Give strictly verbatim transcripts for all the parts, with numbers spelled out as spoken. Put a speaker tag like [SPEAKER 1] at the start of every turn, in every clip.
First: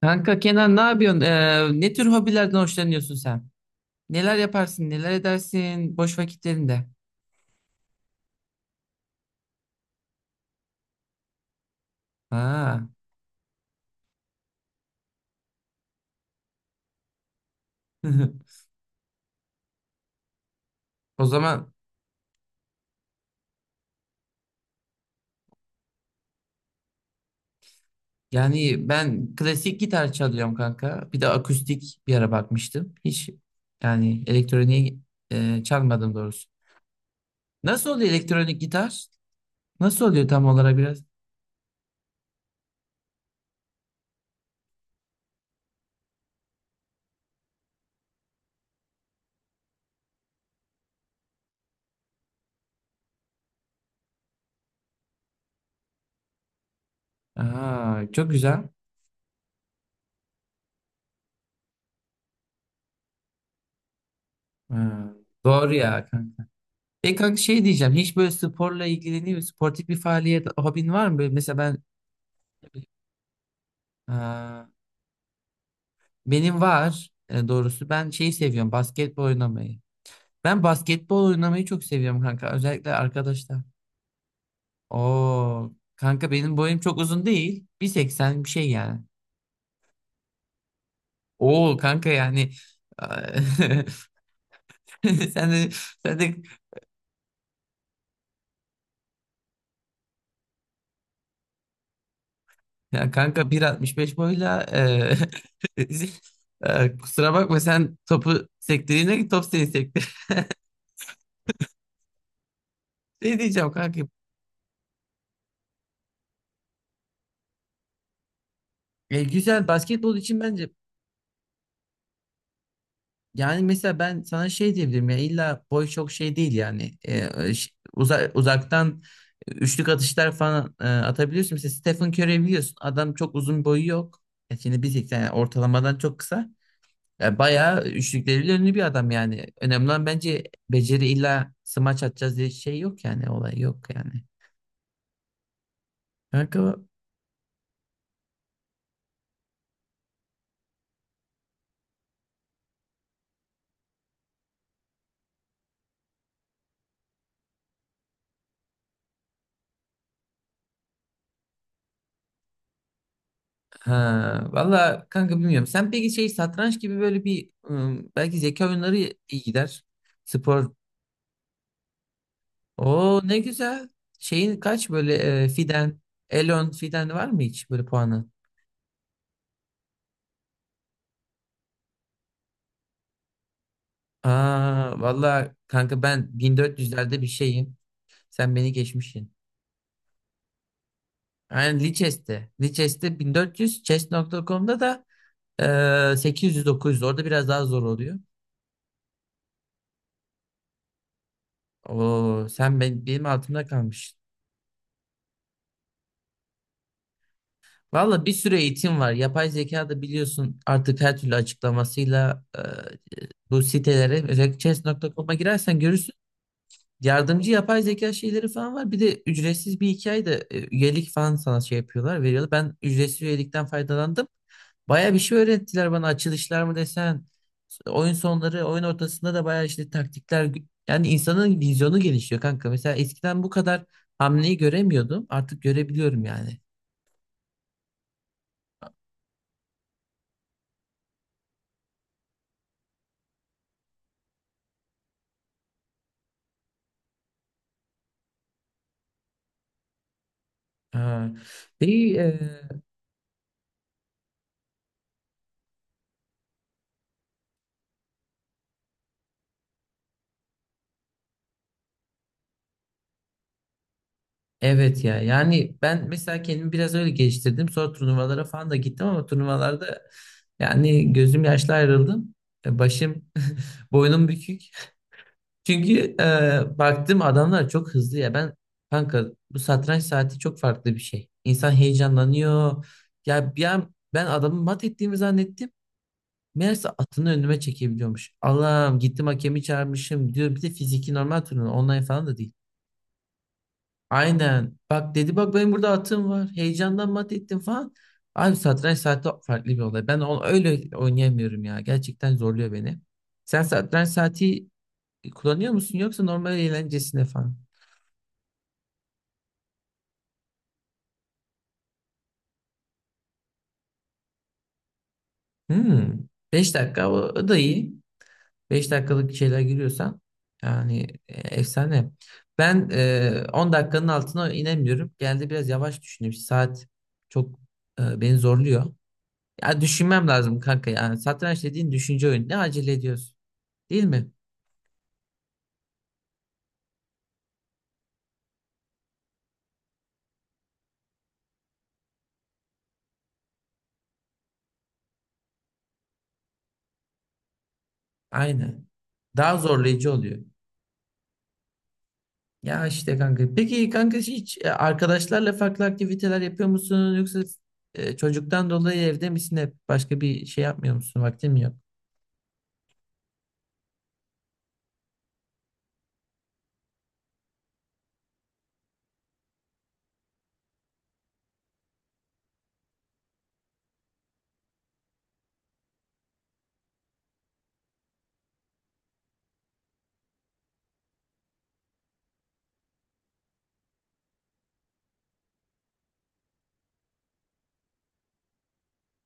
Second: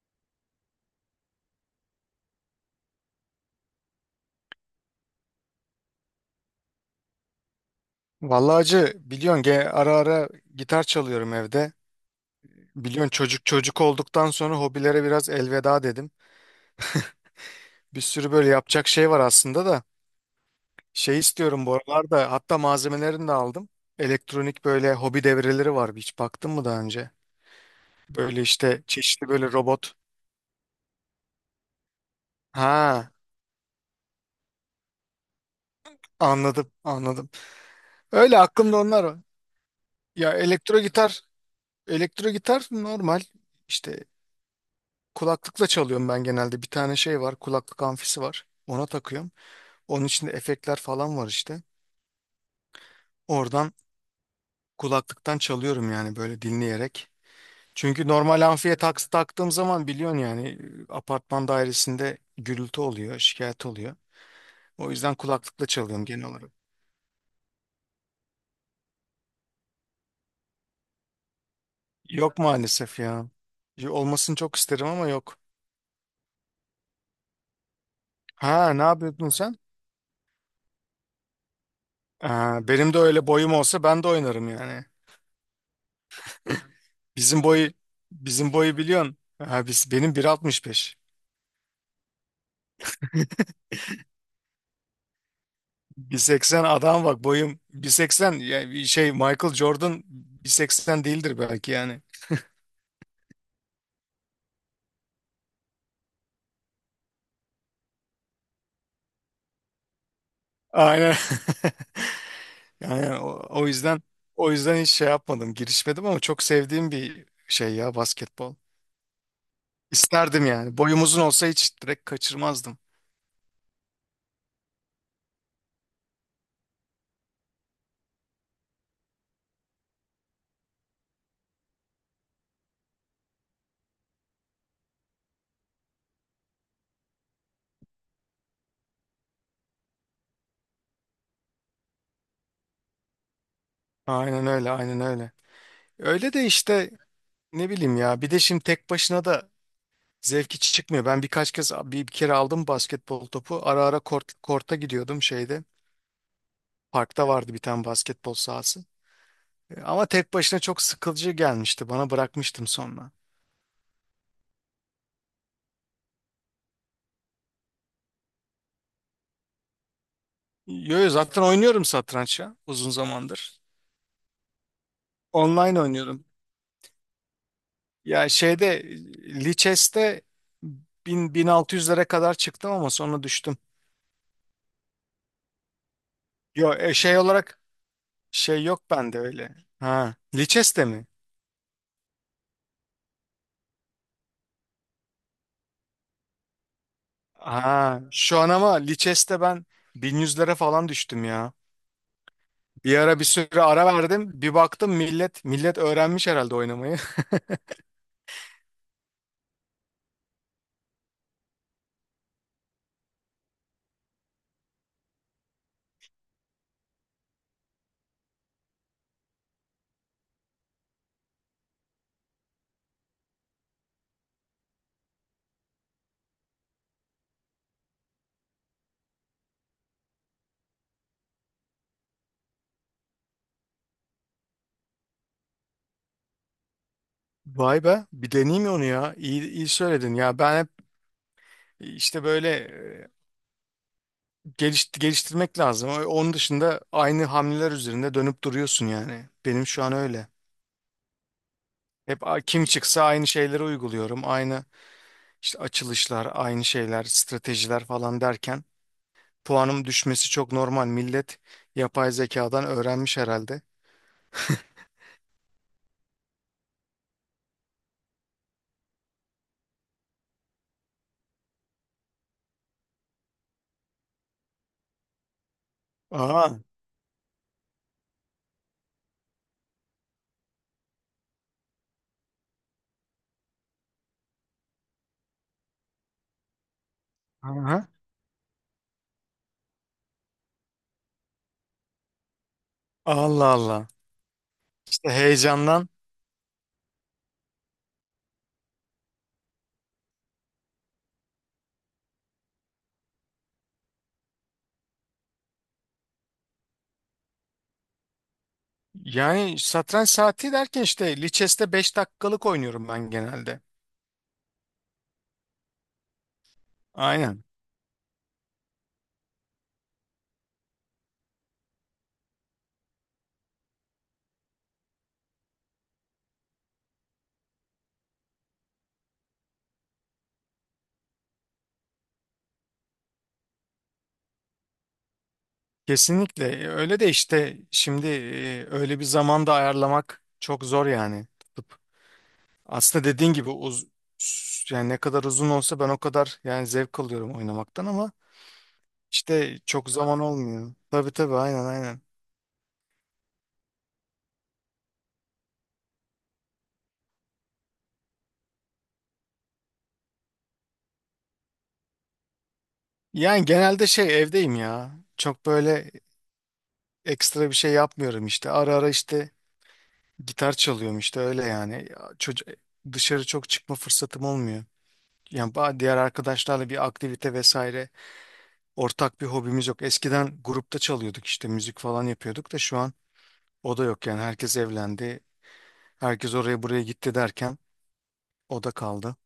[SPEAKER 1] Kanka Kenan, ne yapıyorsun? Ee, ne tür hobilerden hoşlanıyorsun sen? Neler yaparsın, neler edersin boş vakitlerinde?
[SPEAKER 2] Vallahi acı biliyorsun ge- ara ara gitar çalıyorum evde.
[SPEAKER 1] Ha.
[SPEAKER 2] Biliyorsun çocuk çocuk olduktan sonra hobilere biraz elveda dedim. Bir sürü böyle yapacak şey var aslında da. Şey
[SPEAKER 1] O
[SPEAKER 2] istiyorum
[SPEAKER 1] zaman
[SPEAKER 2] bu aralarda, hatta malzemelerini de aldım. Elektronik böyle hobi devreleri var. Hiç baktın mı daha önce? Böyle işte
[SPEAKER 1] yani
[SPEAKER 2] çeşitli
[SPEAKER 1] ben
[SPEAKER 2] böyle
[SPEAKER 1] klasik
[SPEAKER 2] robot.
[SPEAKER 1] gitar çalıyorum kanka. Bir de akustik bir ara bakmıştım.
[SPEAKER 2] Ha,
[SPEAKER 1] Hiç yani elektroniği e, çalmadım doğrusu.
[SPEAKER 2] anladım anladım.
[SPEAKER 1] Nasıl oluyor
[SPEAKER 2] Öyle
[SPEAKER 1] elektronik
[SPEAKER 2] aklımda onlar
[SPEAKER 1] gitar?
[SPEAKER 2] var.
[SPEAKER 1] Nasıl oluyor
[SPEAKER 2] Ya
[SPEAKER 1] tam olarak
[SPEAKER 2] elektro
[SPEAKER 1] biraz?
[SPEAKER 2] gitar, elektro gitar normal işte kulaklıkla çalıyorum ben genelde. Bir tane şey var, kulaklık amfisi var. Ona takıyorum. Onun içinde efektler falan var işte. Oradan kulaklıktan çalıyorum yani, böyle dinleyerek.
[SPEAKER 1] Aa,
[SPEAKER 2] Çünkü
[SPEAKER 1] çok
[SPEAKER 2] normal
[SPEAKER 1] güzel.
[SPEAKER 2] amfiye taks taktığım zaman biliyorsun yani, e, apartman dairesinde gürültü oluyor, şikayet oluyor. O
[SPEAKER 1] Ha,
[SPEAKER 2] yüzden kulaklıkla
[SPEAKER 1] doğru
[SPEAKER 2] çalıyorum
[SPEAKER 1] ya
[SPEAKER 2] genel
[SPEAKER 1] kanka.
[SPEAKER 2] olarak.
[SPEAKER 1] E kanka, şey diyeceğim. Hiç böyle sporla ilgileniyor musun? Sportif bir faaliyet, hobin var mı? Böyle mesela ben.
[SPEAKER 2] Yok maalesef ya. Ya olmasını çok
[SPEAKER 1] Ee,
[SPEAKER 2] isterim ama yok.
[SPEAKER 1] Benim var e, doğrusu. Ben şeyi seviyorum,
[SPEAKER 2] Ha, ne
[SPEAKER 1] basketbol
[SPEAKER 2] yapıyordun sen?
[SPEAKER 1] oynamayı. Ben basketbol oynamayı çok seviyorum kanka.
[SPEAKER 2] Ha, benim
[SPEAKER 1] Özellikle
[SPEAKER 2] de öyle boyum
[SPEAKER 1] arkadaşlar.
[SPEAKER 2] olsa ben de oynarım yani.
[SPEAKER 1] Oo kanka, benim boyum çok uzun
[SPEAKER 2] Bizim
[SPEAKER 1] değil.
[SPEAKER 2] boyu
[SPEAKER 1] bir seksen bir
[SPEAKER 2] bizim
[SPEAKER 1] şey
[SPEAKER 2] boyu
[SPEAKER 1] yani.
[SPEAKER 2] biliyorsun. Ha, biz, benim bir altmış beş.
[SPEAKER 1] Oo kanka yani sen de sen de
[SPEAKER 2] bir seksen adam, bak boyum bir seksen ya bir şey, Michael Jordan bir seksen değildir belki yani.
[SPEAKER 1] ya kanka, bir altmış beş boyla e, e, kusura bakma, sen topu sektirdiğine ki top seni sektir.
[SPEAKER 2] Aynen. Yani
[SPEAKER 1] Ne
[SPEAKER 2] o, o
[SPEAKER 1] diyeceğim kanka?
[SPEAKER 2] yüzden o yüzden hiç şey yapmadım, girişmedim, ama çok sevdiğim bir şey ya basketbol.
[SPEAKER 1] E, güzel basketbol için
[SPEAKER 2] İsterdim
[SPEAKER 1] bence.
[SPEAKER 2] yani. Boyum uzun olsa hiç direkt kaçırmazdım.
[SPEAKER 1] Yani mesela ben sana şey diyebilirim, ya illa boy çok şey değil yani. Ee, ş- uza- uzaktan üçlük atışlar falan e, atabiliyorsun. Mesela Stephen Curry'i biliyorsun, adam çok uzun boyu yok. E şimdi bir seksen yani, ortalamadan çok kısa. E, bayağı üçlükleriyle ünlü bir adam yani. Önemli olan bence beceri, illa smaç atacağız diye şey yok yani, olay yok yani.
[SPEAKER 2] Aynen öyle, aynen öyle. Öyle de
[SPEAKER 1] Kanka
[SPEAKER 2] işte, ne bileyim ya. Bir de şimdi tek başına da zevki çıkmıyor. Ben birkaç kez, bir, bir kere aldım basketbol topu. Ara ara kort, korta gidiyordum şeyde. Parkta vardı bir tane basketbol sahası. Ama tek başına çok sıkılıcı gelmişti bana, bırakmıştım sonra.
[SPEAKER 1] ha, valla kanka bilmiyorum. Sen peki şey, satranç gibi böyle bir, ım, belki zeka oyunları iyi gider. Spor.
[SPEAKER 2] Yo, yo, zaten oynuyorum satranç ya uzun
[SPEAKER 1] Oo ne
[SPEAKER 2] zamandır.
[SPEAKER 1] güzel. Şeyin kaç böyle, e,
[SPEAKER 2] Online
[SPEAKER 1] Fiden,
[SPEAKER 2] oynuyorum.
[SPEAKER 1] Elon Fiden var mı hiç böyle puanı?
[SPEAKER 2] Ya şeyde, Lichess'te bin bin altı yüzlere kadar çıktım ama sonra düştüm.
[SPEAKER 1] Aa vallahi kanka, ben
[SPEAKER 2] Yo e, şey
[SPEAKER 1] bin dört yüzlerde bir
[SPEAKER 2] olarak
[SPEAKER 1] şeyim. Sen
[SPEAKER 2] şey
[SPEAKER 1] beni
[SPEAKER 2] yok bende
[SPEAKER 1] geçmişsin.
[SPEAKER 2] öyle. Ha, Lichess'te mi?
[SPEAKER 1] Aynen Lichess'te. Lichess'te bin dört yüz, chess nokta com'da da e, sekiz yüz dokuz yüz. Orada biraz daha zor
[SPEAKER 2] Ha,
[SPEAKER 1] oluyor.
[SPEAKER 2] şu an ama Lichess'te ben bin yüzlere falan düştüm ya.
[SPEAKER 1] Oo sen
[SPEAKER 2] Bir
[SPEAKER 1] ben,
[SPEAKER 2] ara bir
[SPEAKER 1] benim
[SPEAKER 2] süre
[SPEAKER 1] altımda
[SPEAKER 2] ara
[SPEAKER 1] kalmışsın.
[SPEAKER 2] verdim. Bir baktım millet millet öğrenmiş herhalde oynamayı.
[SPEAKER 1] Valla bir sürü eğitim var. Yapay zeka da biliyorsun artık, her türlü açıklamasıyla e, bu sitelere, özellikle chess nokta com'a girersen görürsün. Yardımcı yapay zeka şeyleri falan var. Bir de ücretsiz bir hikaye de e, üyelik falan sana şey yapıyorlar, veriyorlar. Ben ücretsiz üyelikten faydalandım. Baya bir şey öğrettiler bana. Açılışlar mı desen, oyun sonları, oyun ortasında da baya işte taktikler. Yani insanın vizyonu gelişiyor kanka. Mesela eskiden bu kadar hamleyi göremiyordum. Artık görebiliyorum yani.
[SPEAKER 2] Vay be, bir deneyeyim onu ya. İyi, iyi söyledin ya. Ben hep işte böyle, e, geliş, geliştirmek lazım. O- Onun dışında aynı hamleler üzerinde dönüp duruyorsun yani. Benim şu an öyle.
[SPEAKER 1] Ha. Peki,
[SPEAKER 2] Hep
[SPEAKER 1] e,
[SPEAKER 2] a- kim çıksa aynı şeyleri uyguluyorum. Aynı işte açılışlar, aynı şeyler, stratejiler falan derken puanım düşmesi çok normal. Millet yapay zekadan öğrenmiş herhalde.
[SPEAKER 1] evet ya. Yani ben mesela kendimi biraz öyle geliştirdim. Sonra turnuvalara falan da gittim, ama turnuvalarda yani gözüm yaşlı ayrıldım. E, başım, boynum bükük. Çünkü
[SPEAKER 2] Aa.
[SPEAKER 1] e, baktım adamlar çok hızlı ya. Ben kanka, bu satranç saati çok farklı bir şey. İnsan heyecanlanıyor. Ya bir an ben adamı mat ettiğimi zannettim. Meğerse atını önüme
[SPEAKER 2] Aha.
[SPEAKER 1] çekebiliyormuş. Allah'ım, gittim hakemi çağırmışım diyor. Bir de fiziki normal turnuva, online falan da değil.
[SPEAKER 2] Allah Allah.
[SPEAKER 1] Aynen.
[SPEAKER 2] İşte
[SPEAKER 1] Bak dedi, bak benim
[SPEAKER 2] heyecandan.
[SPEAKER 1] burada atım var. Heyecandan mat ettim falan. Abi satranç saati farklı bir olay. Ben onu öyle oynayamıyorum ya. Gerçekten zorluyor beni. Sen satranç saati kullanıyor musun, yoksa normal eğlencesine falan?
[SPEAKER 2] Yani satranç saati derken işte Lichess'te beş dakikalık oynuyorum ben genelde.
[SPEAKER 1] Hmm. Beş dakika, o
[SPEAKER 2] Aynen.
[SPEAKER 1] o da iyi. Beş dakikalık şeyler giriyorsan yani e, efsane. Ben e, on dakikanın altına inemiyorum. Geldi biraz yavaş düşünüyorum. Saat çok e, beni zorluyor. Ya düşünmem lazım kanka ya. Satranç dediğin düşünce oyunu. Ne acele ediyorsun? Değil mi?
[SPEAKER 2] Kesinlikle. E, öyle de işte şimdi e, öyle bir zamanda ayarlamak çok zor yani, tutup. Aslında dediğin gibi uz yani ne kadar uzun olsa ben o kadar yani zevk alıyorum oynamaktan, ama
[SPEAKER 1] Aynen. Daha
[SPEAKER 2] işte çok
[SPEAKER 1] zorlayıcı
[SPEAKER 2] zaman
[SPEAKER 1] oluyor.
[SPEAKER 2] olmuyor. Tabii tabii, aynen aynen.
[SPEAKER 1] Ya işte kanka. Peki kanka, hiç e, arkadaşlarla farklı aktiviteler yapıyor musun? Yoksa e, çocuktan dolayı evde misin hep? Başka bir şey yapmıyor musun? Vaktin mi yok?
[SPEAKER 2] Yani genelde şey evdeyim ya. Çok böyle ekstra bir şey yapmıyorum işte. Ara ara işte gitar çalıyorum işte, öyle yani. Çocuk, dışarı çok çıkma fırsatım olmuyor. Yani ba- diğer arkadaşlarla bir aktivite vesaire, ortak bir hobimiz yok. Eskiden grupta çalıyorduk işte, müzik falan yapıyorduk da şu an o da yok yani. Herkes evlendi. Herkes oraya buraya gitti derken o da kaldı.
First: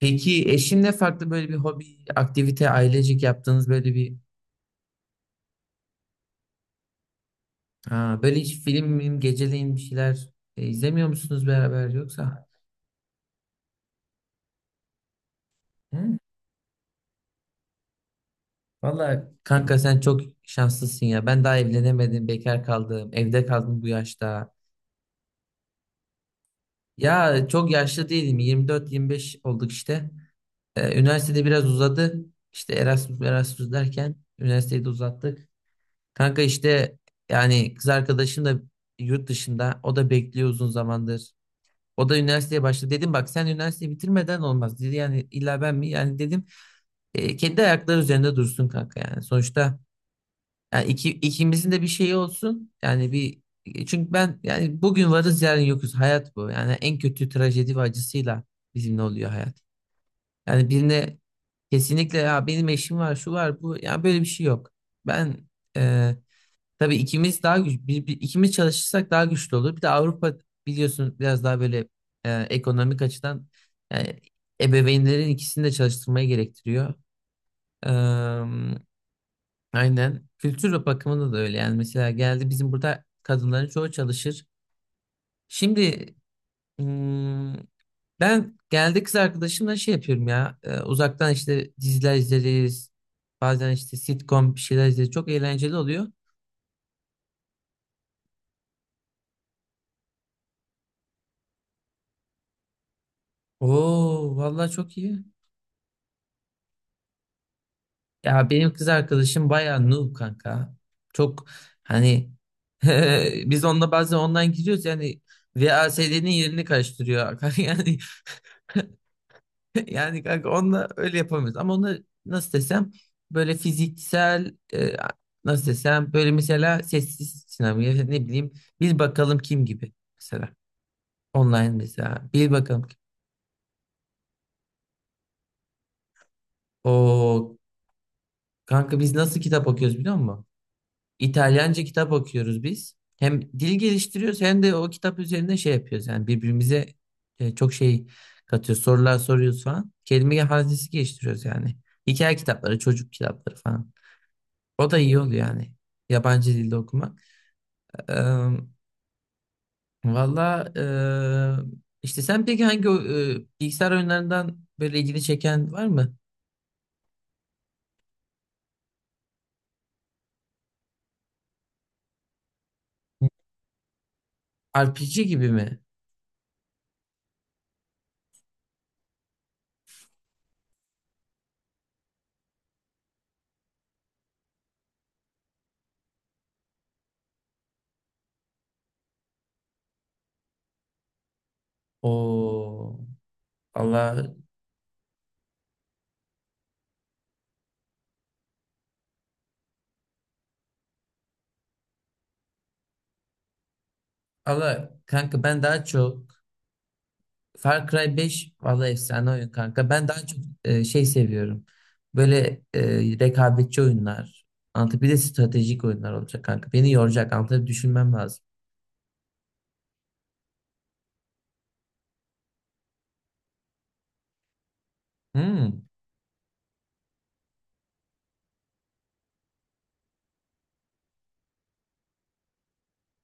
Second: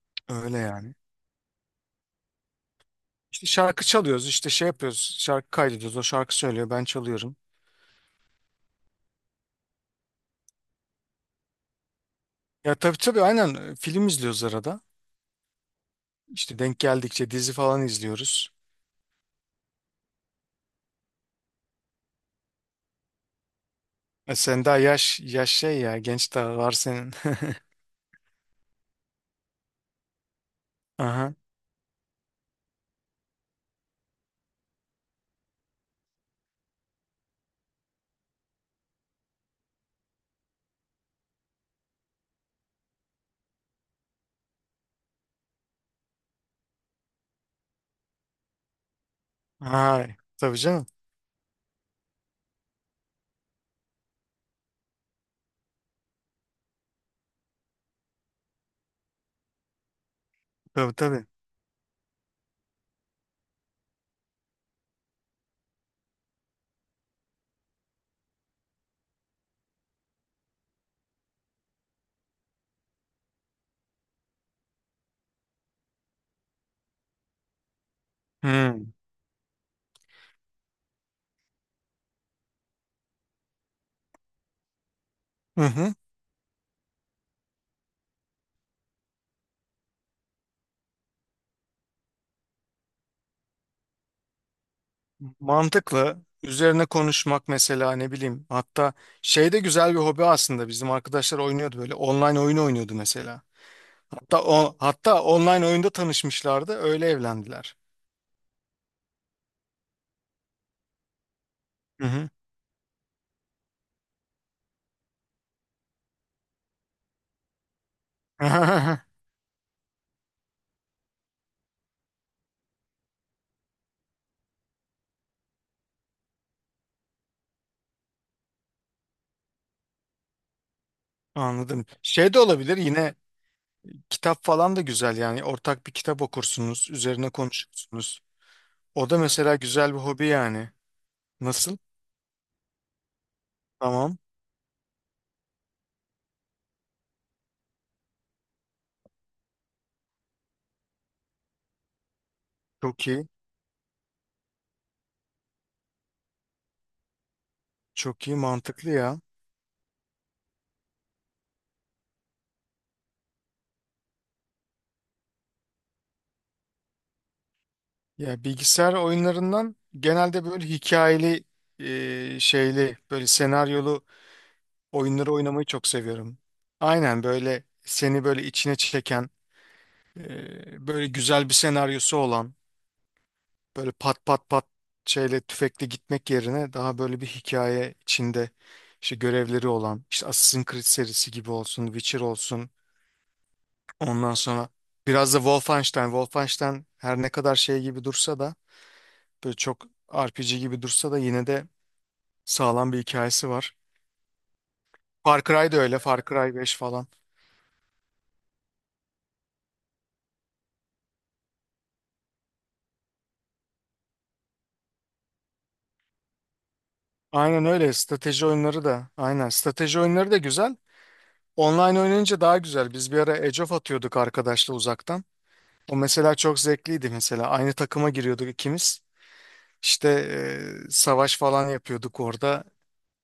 [SPEAKER 1] Peki
[SPEAKER 2] Öyle
[SPEAKER 1] eşinle
[SPEAKER 2] yani.
[SPEAKER 1] farklı böyle bir hobi, aktivite, ailecik
[SPEAKER 2] İşte
[SPEAKER 1] yaptığınız
[SPEAKER 2] şarkı
[SPEAKER 1] böyle bir,
[SPEAKER 2] çalıyoruz, işte şey yapıyoruz. Şarkı kaydediyoruz. O şarkı söylüyor, ben çalıyorum.
[SPEAKER 1] ha, böyle hiç film, film geceleyin bir şeyler e, izlemiyor musunuz beraber yoksa?
[SPEAKER 2] Ya tabii tabii, aynen, e, film izliyoruz arada.
[SPEAKER 1] Hı.
[SPEAKER 2] İşte denk geldikçe dizi falan izliyoruz.
[SPEAKER 1] Vallahi kanka, sen çok şanslısın ya. Ben daha evlenemedim, bekar kaldım, evde kaldım bu
[SPEAKER 2] E
[SPEAKER 1] yaşta.
[SPEAKER 2] sen daha yaş yaş şey ya, genç, daha var senin.
[SPEAKER 1] Ya çok yaşlı değilim. yirmi dört yirmi beş olduk işte. Ee,
[SPEAKER 2] Aha.
[SPEAKER 1] üniversitede biraz uzadı. İşte Erasmus Erasmus derken üniversiteyi de uzattık. Kanka işte yani, kız arkadaşım da yurt dışında. O da bekliyor uzun zamandır. O da üniversiteye başladı. Dedim bak, sen üniversiteyi bitirmeden olmaz dedi. Yani illa ben mi? Yani dedim e, kendi ayakları üzerinde dursun kanka yani. Sonuçta
[SPEAKER 2] Ay, tabii canım.
[SPEAKER 1] yani iki, ikimizin de bir şeyi olsun. Yani bir, çünkü ben yani, bugün varız yarın yokuz. Hayat bu. Yani en kötü trajedi ve acısıyla bizimle oluyor hayat. Yani
[SPEAKER 2] Tabii
[SPEAKER 1] birine
[SPEAKER 2] tabii.
[SPEAKER 1] kesinlikle ya benim eşim var, şu var, bu. Ya böyle bir şey yok. Ben e, tabii ikimiz daha güç, bir, bir- ikimiz çalışırsak daha güçlü olur. Bir de Avrupa biliyorsun, biraz daha böyle e, ekonomik açıdan yani, ebeveynlerin ikisini de çalıştırmayı gerektiriyor.
[SPEAKER 2] Hmm.
[SPEAKER 1] Aynen. Kültür bakımında da öyle. Yani mesela geldi, bizim burada kadınların çoğu çalışır.
[SPEAKER 2] Hı hı.
[SPEAKER 1] Şimdi hmm, ben geldi kız arkadaşımla şey yapıyorum ya. E, uzaktan işte diziler izleriz. Bazen işte sitcom bir şeyler izleriz. Çok eğlenceli oluyor.
[SPEAKER 2] Mantıklı. Üzerine konuşmak mesela, ne bileyim. Hatta şey de güzel bir hobi aslında. Bizim arkadaşlar oynuyordu böyle. Online oyun oynuyordu mesela.
[SPEAKER 1] Oo
[SPEAKER 2] Hatta
[SPEAKER 1] vallahi
[SPEAKER 2] o
[SPEAKER 1] çok
[SPEAKER 2] hatta
[SPEAKER 1] iyi.
[SPEAKER 2] online oyunda tanışmışlardı. Öyle evlendiler.
[SPEAKER 1] Ya benim kız arkadaşım bayağı noob kanka. Çok
[SPEAKER 2] Hı hı.
[SPEAKER 1] hani biz onunla bazen online giriyoruz yani, V A S D'nin yerini karıştırıyor. Yani yani kanka onunla öyle yapamıyoruz. Ama onu nasıl desem, böyle fiziksel e, nasıl desem, böyle mesela sessiz sinema ya ne bileyim, bir bakalım kim gibi mesela. Online
[SPEAKER 2] Anladım.
[SPEAKER 1] mesela
[SPEAKER 2] Şey de
[SPEAKER 1] bir
[SPEAKER 2] olabilir
[SPEAKER 1] bakalım kim.
[SPEAKER 2] yine, kitap falan da güzel yani. Ortak bir kitap okursunuz. Üzerine
[SPEAKER 1] O
[SPEAKER 2] konuşursunuz.
[SPEAKER 1] kanka,
[SPEAKER 2] O
[SPEAKER 1] biz
[SPEAKER 2] da
[SPEAKER 1] nasıl
[SPEAKER 2] mesela
[SPEAKER 1] kitap
[SPEAKER 2] güzel
[SPEAKER 1] okuyoruz
[SPEAKER 2] bir
[SPEAKER 1] biliyor
[SPEAKER 2] hobi
[SPEAKER 1] musun?
[SPEAKER 2] yani. Nasıl?
[SPEAKER 1] İtalyanca kitap okuyoruz biz. Hem dil
[SPEAKER 2] Tamam.
[SPEAKER 1] geliştiriyoruz, hem de o kitap üzerinde şey yapıyoruz. Yani birbirimize e, çok şey katıyoruz. Sorular soruyoruz falan. Kelime hazinesi geliştiriyoruz yani. Hikaye kitapları,
[SPEAKER 2] Çok
[SPEAKER 1] çocuk
[SPEAKER 2] iyi.
[SPEAKER 1] kitapları falan. O da iyi oluyor yani. Yabancı dilde okumak.
[SPEAKER 2] Çok iyi.
[SPEAKER 1] Eee
[SPEAKER 2] Mantıklı ya.
[SPEAKER 1] Valla eee, işte sen peki hangi o- eee, bilgisayar oyunlarından böyle ilgini çeken var mı?
[SPEAKER 2] Ya bilgisayar oyunlarından genelde böyle hikayeli, e, şeyli, böyle senaryolu
[SPEAKER 1] R P G
[SPEAKER 2] oyunları
[SPEAKER 1] gibi
[SPEAKER 2] oynamayı
[SPEAKER 1] mi?
[SPEAKER 2] çok seviyorum. Aynen, böyle seni böyle içine çeken, e, böyle güzel bir senaryosu olan, böyle pat pat pat şeyle tüfekle gitmek yerine daha böyle bir hikaye içinde, işte görevleri olan, işte Assassin's Creed serisi gibi olsun, Witcher olsun.
[SPEAKER 1] O
[SPEAKER 2] Ondan
[SPEAKER 1] Allah
[SPEAKER 2] sonra biraz da Wolfenstein. Wolfenstein her ne kadar şey gibi dursa da, böyle çok R P G gibi dursa da, yine de sağlam bir hikayesi var.
[SPEAKER 1] Allah, kanka
[SPEAKER 2] Far
[SPEAKER 1] ben
[SPEAKER 2] Cry da
[SPEAKER 1] daha
[SPEAKER 2] öyle. Far
[SPEAKER 1] çok
[SPEAKER 2] Cry beş falan.
[SPEAKER 1] Far Cry beş valla efsane oyun kanka. Ben daha çok eee, şey seviyorum. Böyle eee, rekabetçi oyunlar. Anlatı, bir de stratejik oyunlar olacak kanka. Beni yoracak.
[SPEAKER 2] Aynen
[SPEAKER 1] Anlatı
[SPEAKER 2] öyle.
[SPEAKER 1] düşünmem lazım.
[SPEAKER 2] Strateji oyunları da. Aynen. Strateji oyunları da güzel. Online oynayınca daha güzel. Biz bir ara Age of atıyorduk arkadaşla uzaktan.
[SPEAKER 1] Hmm.
[SPEAKER 2] O mesela çok zevkliydi mesela. Aynı takıma giriyorduk ikimiz. İşte e, savaş falan yapıyorduk orada.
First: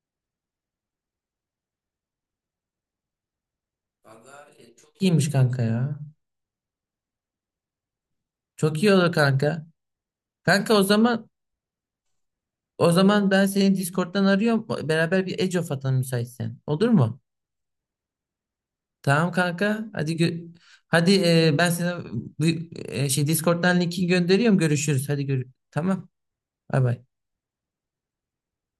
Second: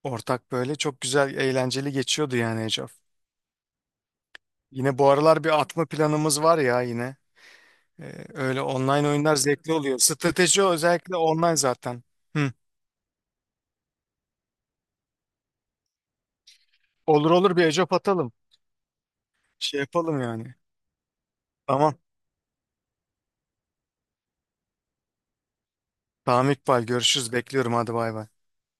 [SPEAKER 2] Ortak böyle çok güzel, eğlenceli geçiyordu yani Age of.
[SPEAKER 1] Vallahi e,
[SPEAKER 2] Yine
[SPEAKER 1] çok
[SPEAKER 2] bu
[SPEAKER 1] iyiymiş
[SPEAKER 2] aralar bir
[SPEAKER 1] kanka
[SPEAKER 2] atma
[SPEAKER 1] ya.
[SPEAKER 2] planımız var ya yine. Ee, öyle
[SPEAKER 1] Çok iyi
[SPEAKER 2] online
[SPEAKER 1] olur
[SPEAKER 2] oyunlar
[SPEAKER 1] kanka.
[SPEAKER 2] zevkli oluyor. Strateji
[SPEAKER 1] Kanka o
[SPEAKER 2] özellikle
[SPEAKER 1] zaman,
[SPEAKER 2] online zaten. Hı.
[SPEAKER 1] o zaman ben seni Discord'dan arıyorum. Beraber bir Age of atalım, müsaitsen. Olur mu?
[SPEAKER 2] Olur olur, bir ecop atalım.
[SPEAKER 1] Tamam
[SPEAKER 2] Şey
[SPEAKER 1] kanka. Hadi
[SPEAKER 2] yapalım
[SPEAKER 1] gö-
[SPEAKER 2] yani.
[SPEAKER 1] hadi e, ben
[SPEAKER 2] Tamam.
[SPEAKER 1] sana bu- e, şey Discord'dan linki gönderiyorum. Görüşürüz. Hadi gör. Tamam.
[SPEAKER 2] Tamam İkbal,
[SPEAKER 1] Bay bay.
[SPEAKER 2] görüşürüz. Bekliyorum, hadi bay bay.